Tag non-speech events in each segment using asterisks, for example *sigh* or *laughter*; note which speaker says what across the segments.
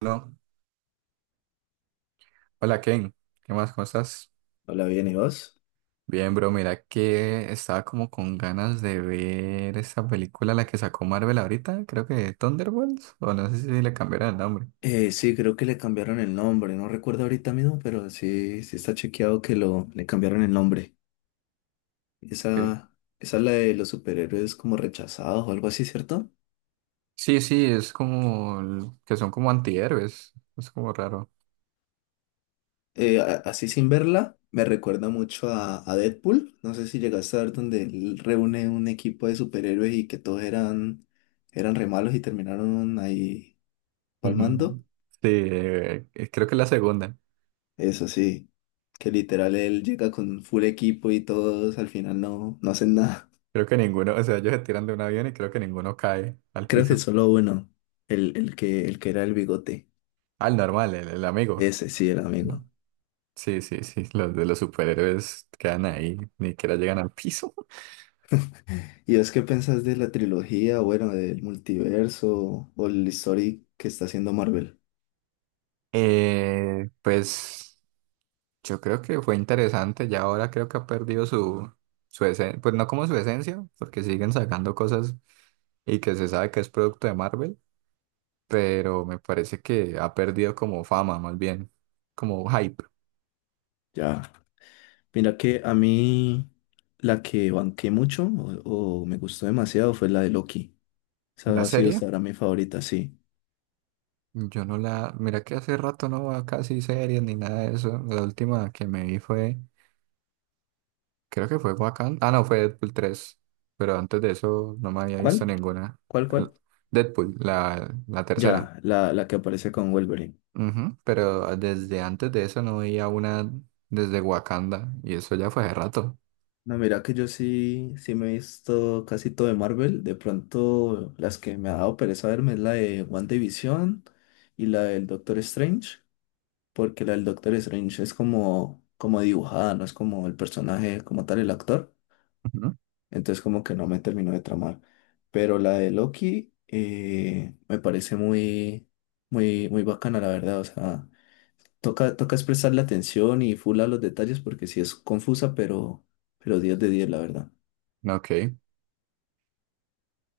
Speaker 1: No. Hola Ken, ¿qué más? ¿Cómo estás?
Speaker 2: Hola, bien, ¿y vos?
Speaker 1: Bien, bro, mira que estaba como con ganas de ver esa película, la que sacó Marvel ahorita, creo que Thunderbolts, o no sé si le cambiaron el nombre.
Speaker 2: Sí, creo que le cambiaron el nombre, no recuerdo ahorita mismo, pero sí, sí está chequeado que le cambiaron el nombre.
Speaker 1: Sí,
Speaker 2: Esa, esa es la de los superhéroes como rechazados o algo así, ¿cierto?
Speaker 1: sí, es como que son como antihéroes, es como raro.
Speaker 2: Así sin verla, me recuerda mucho a Deadpool. No sé si llegaste a ver donde él reúne un equipo de superhéroes y que todos eran re malos y terminaron ahí
Speaker 1: *laughs* Ujú.
Speaker 2: palmando.
Speaker 1: Sí, creo que es la segunda,
Speaker 2: Eso sí, que literal él llega con full equipo y todos al final no, no hacen nada.
Speaker 1: creo que ninguno, o sea, ellos se tiran de un avión y creo que ninguno cae al
Speaker 2: Creo que
Speaker 1: piso.
Speaker 2: solo uno, el que era el bigote.
Speaker 1: Al normal, el amigo.
Speaker 2: Ese sí era amigo.
Speaker 1: Sí, los de los superhéroes quedan ahí, ni siquiera llegan al piso.
Speaker 2: ¿Y es qué pensás de la trilogía, bueno, del multiverso o el story que está haciendo Marvel?
Speaker 1: Pues yo creo que fue interesante, ya ahora creo que ha perdido su esencia, pues no como su esencia, porque siguen sacando cosas y que se sabe que es producto de Marvel, pero me parece que ha perdido como fama, más bien, como hype.
Speaker 2: Ya. Mira que a mí la que banqué mucho o me gustó demasiado fue la de Loki.
Speaker 1: La
Speaker 2: Esa ha sido
Speaker 1: serie,
Speaker 2: hasta ahora mi favorita, sí.
Speaker 1: yo no la, mira que hace rato no va casi series ni nada de eso, la última que me vi creo que fue Wakanda, ah no, fue Deadpool 3 pero antes de eso no me había visto
Speaker 2: ¿Cuál?
Speaker 1: ninguna.
Speaker 2: ¿Cuál,
Speaker 1: L-
Speaker 2: cuál?
Speaker 1: Deadpool, la tercera.
Speaker 2: Ya, la que aparece con Wolverine.
Speaker 1: Ujú. Pero ah, desde antes de eso no veía una desde Wakanda y eso ya fue hace rato.
Speaker 2: No, mira que yo sí me he visto casi todo de Marvel. De pronto, las que me ha dado pereza verme es la de WandaVision y la del Doctor Strange, porque la del Doctor Strange es como dibujada, no es como el personaje, como tal el actor.
Speaker 1: Ujú.
Speaker 2: Entonces como que no me terminó de tramar. Pero la de Loki me parece muy bacana, la verdad. O sea, toca expresarle atención y full a los detalles porque sí es confusa, pero 10 de 10, la verdad.
Speaker 1: Ok.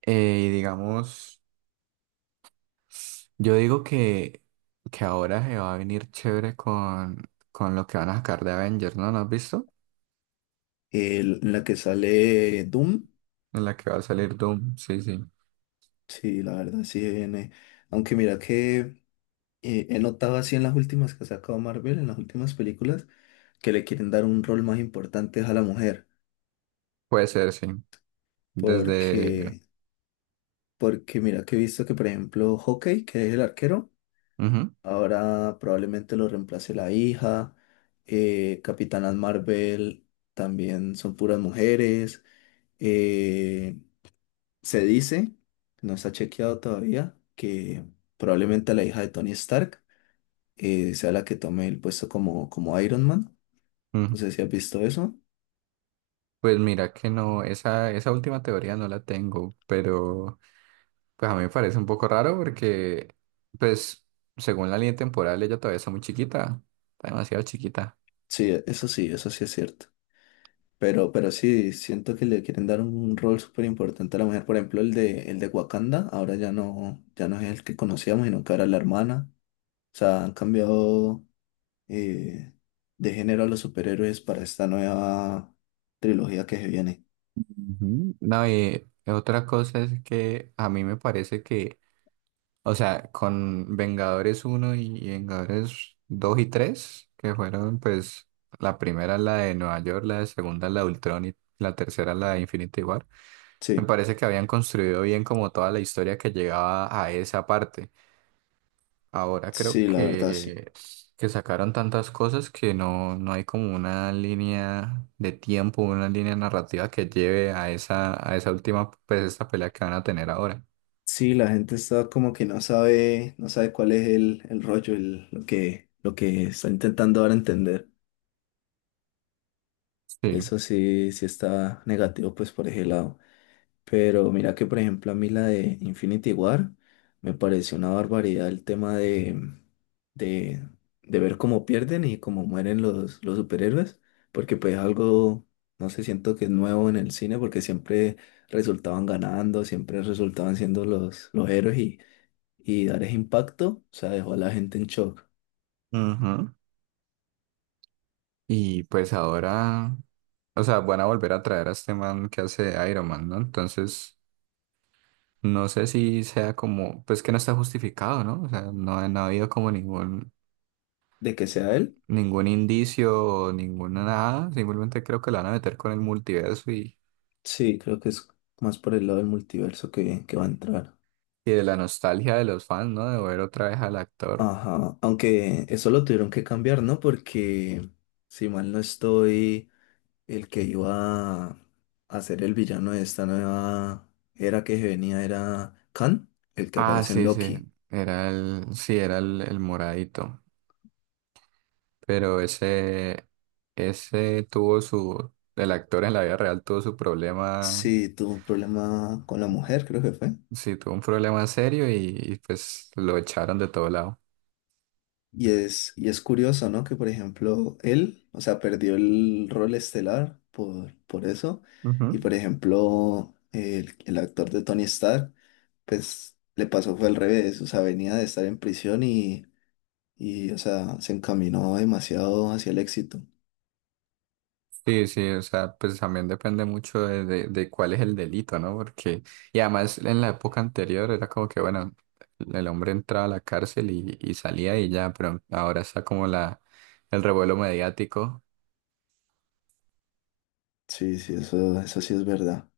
Speaker 1: Y digamos, yo digo que ahora se va a venir chévere con lo que van a sacar de Avengers, ¿no? ¿No has visto?
Speaker 2: En la que sale Doom.
Speaker 1: En la que va a salir Doom, sí, sí.
Speaker 2: Sí, la verdad, sí viene. Aunque mira que he notado así en las últimas que ha sacado Marvel, en las últimas películas, que le quieren dar un rol más importante a la mujer.
Speaker 1: Puede ser, sí. Desde...
Speaker 2: Porque, porque mira que he visto que, por ejemplo, Hawkeye, que es el arquero,
Speaker 1: Ujú,
Speaker 2: ahora probablemente lo reemplace la hija. Capitanas Marvel también son puras mujeres. eh, Se dice, no está chequeado todavía, que probablemente la hija de Tony Stark sea la que tome el puesto como Iron Man.
Speaker 1: ujú.
Speaker 2: No sé si has visto eso.
Speaker 1: Pues mira que no, esa última teoría no la tengo, pero... Pues a mí me parece un poco raro porque, pues, según la línea temporal, ella todavía está muy chiquita, está demasiado chiquita.
Speaker 2: Sí, eso sí, eso sí es cierto. Pero sí, siento que le quieren dar un rol súper importante a la mujer. Por ejemplo, el de Wakanda, ahora ya no, ya no es el que conocíamos, sino que ahora es la hermana. O sea, han cambiado eh, de género a los superhéroes para esta nueva trilogía que se viene.
Speaker 1: Ujú. No, y otra cosa es que a mí me parece que, o sea, con Vengadores uno y Vengadores 2 y 3 que fueron, pues, la primera la de Nueva York, la de segunda la de Ultron y la tercera la de Infinity War, me
Speaker 2: Sí,
Speaker 1: parece que habían construido bien como toda la historia que llegaba a esa parte. Ahora creo
Speaker 2: sí, la verdad, sí.
Speaker 1: que sacaron tantas cosas que no hay como una línea de tiempo, una línea narrativa que lleve a esa última, pues esta pelea que van a tener ahora.
Speaker 2: Sí, la gente está como que no sabe, no sabe cuál es el rollo, lo que está intentando ahora entender.
Speaker 1: Sí.
Speaker 2: Eso sí, sí está negativo, pues por ese lado. Pero mira que, por ejemplo, a mí la de Infinity War me pareció una barbaridad el tema de, de ver cómo pierden y cómo mueren los superhéroes, porque pues algo, no sé, siento que es nuevo en el cine, porque siempre resultaban ganando, siempre resultaban siendo los héroes y dar ese impacto, o sea, dejó a la gente en shock.
Speaker 1: Ujú. Y pues ahora, o sea, van a volver a traer a este man que hace Iron Man, ¿no? Entonces, no sé si sea como, pues que no está justificado, ¿no? O sea, no ha habido como ningún,
Speaker 2: De que sea él,
Speaker 1: ningún indicio, o ninguna nada. Simplemente creo que la van a meter con el multiverso y
Speaker 2: sí, creo que es más por el lado del multiverso que va a entrar.
Speaker 1: Y de la nostalgia de los fans, ¿no? De ver otra vez al actor.
Speaker 2: Ajá, aunque eso lo tuvieron que cambiar, ¿no? Porque si mal no estoy, el que iba a ser el villano de esta nueva era que venía era Khan, el que
Speaker 1: Ah,
Speaker 2: aparece en
Speaker 1: sí, sí.
Speaker 2: Loki.
Speaker 1: Era sí, era el moradito. Pero ese tuvo su, el actor en la vida real tuvo su problema,
Speaker 2: Sí, tuvo un problema con la mujer, creo que fue.
Speaker 1: sí, tuvo un problema serio y pues lo echaron de todo lado.
Speaker 2: Y es curioso, ¿no? Que por ejemplo, él, o sea, perdió el rol estelar por eso. Y por ejemplo, el actor de Tony Stark, pues le pasó fue al revés. O sea, venía de estar en prisión y o sea, se encaminó demasiado hacia el éxito.
Speaker 1: Sí, sí, o sea, pues también depende mucho de cuál es el delito, ¿no? Porque, y además en la época anterior era como que, bueno, el hombre entraba a la cárcel y salía y ya, pero ahora está como el revuelo mediático.
Speaker 2: Sí, sí, eso sí es verdad.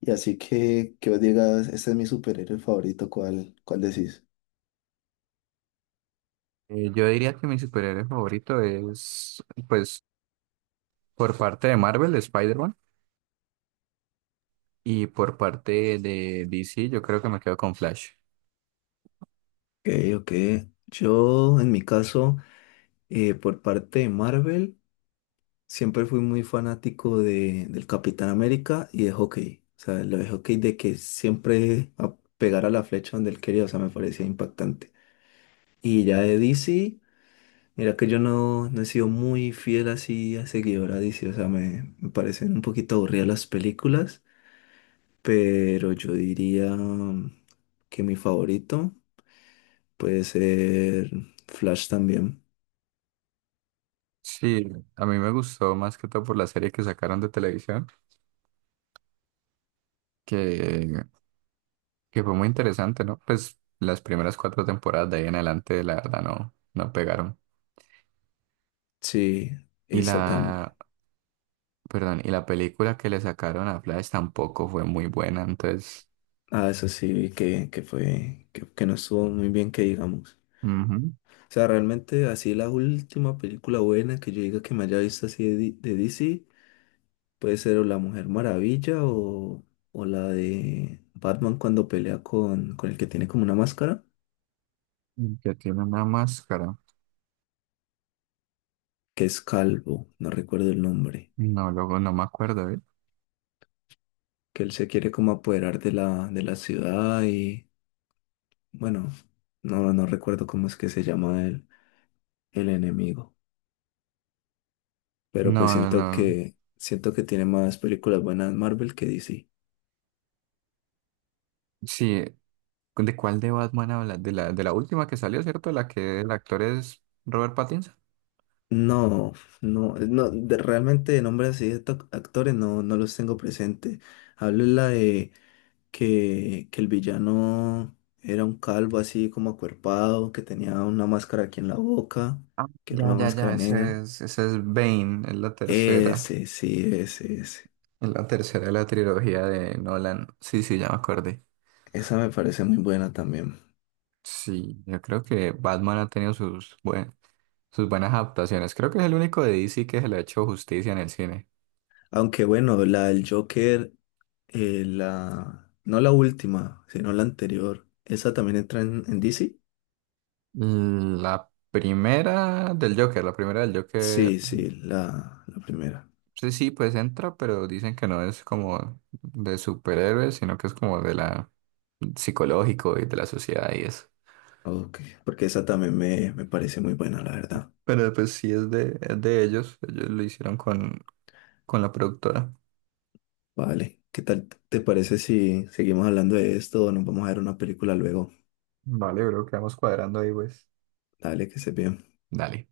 Speaker 2: Y así que vos digas, este es mi superhéroe favorito, ¿cuál decís?
Speaker 1: Yo diría que mi superhéroe favorito es, pues, por parte de Marvel, Spider-Man, y por parte de DC, yo creo que me quedo con Flash.
Speaker 2: Ok, ok. Yo, en mi caso, por parte de Marvel. Siempre fui muy fanático del Capitán América y de hockey. O sea, lo de hockey de que siempre a pegar a la flecha donde él quería, o sea, me parecía impactante. Y ya de DC, mira que yo no, no he sido muy fiel así a seguidor a DC, o sea, me parecen un poquito aburridas las películas, pero yo diría que mi favorito puede ser Flash también.
Speaker 1: Sí, a mí me gustó más que todo por la serie que sacaron de televisión, que Que fue muy interesante, ¿no? Pues las primeras cuatro temporadas de ahí en adelante, la verdad, no pegaron.
Speaker 2: Sí,
Speaker 1: Y
Speaker 2: esa también.
Speaker 1: perdón, y la película que le sacaron a Flash tampoco fue muy buena, entonces...
Speaker 2: Ah, eso sí, vi que fue, que no estuvo muy bien que digamos.
Speaker 1: Ujú,
Speaker 2: O sea, realmente así la última película buena que yo diga que me haya visto así de, de DC puede ser o La Mujer Maravilla o la de Batman cuando pelea con el que tiene como una máscara,
Speaker 1: y que tiene una máscara.
Speaker 2: que es Calvo, no recuerdo el nombre,
Speaker 1: No, luego no me acuerdo, ¿eh?
Speaker 2: que él se quiere como apoderar de de la ciudad y bueno, no, no recuerdo cómo es que se llama el enemigo. Pero pues
Speaker 1: No, no.
Speaker 2: siento que tiene más películas buenas Marvel que DC.
Speaker 1: Sí, ¿de cuál de Batman hablas? De de la última que salió, ¿cierto? La que el actor es Robert Pattinson.
Speaker 2: No, no, no, realmente de nombres así de actores no, no los tengo presente. Hablo es la de que el villano era un calvo así como acuerpado, que tenía una máscara aquí en la boca,
Speaker 1: Ah,
Speaker 2: que era
Speaker 1: ya,
Speaker 2: una
Speaker 1: ya,
Speaker 2: máscara
Speaker 1: ya,
Speaker 2: negra.
Speaker 1: ese es Bane, es la tercera.
Speaker 2: Ese, sí, ese, ese.
Speaker 1: Es la tercera de la trilogía de Nolan. Sí, sí, ya me acordé.
Speaker 2: Esa me parece muy buena también.
Speaker 1: Sí, yo creo que Batman ha tenido sus, sus buenas adaptaciones. Creo que es el único de DC que se le ha hecho justicia en el cine.
Speaker 2: Aunque bueno, la del Joker. La no la última, sino la anterior. ¿Esa también entra en DC?
Speaker 1: Mm, la primera del Joker,
Speaker 2: Sí, sí, la primera.
Speaker 1: sí, sí, pues entra, pero dicen que no es como de superhéroes, sino que es como de la psicológico y de la sociedad y eso.
Speaker 2: Ok, porque esa también me parece muy buena, la verdad.
Speaker 1: Pero pues sí es de ellos, ellos lo hicieron con la productora.
Speaker 2: Vale, ¿qué tal te parece si seguimos hablando de esto o nos vamos a ver una película luego?
Speaker 1: Vale, creo que vamos cuadrando ahí, pues.
Speaker 2: Dale, que se bien.
Speaker 1: Dale.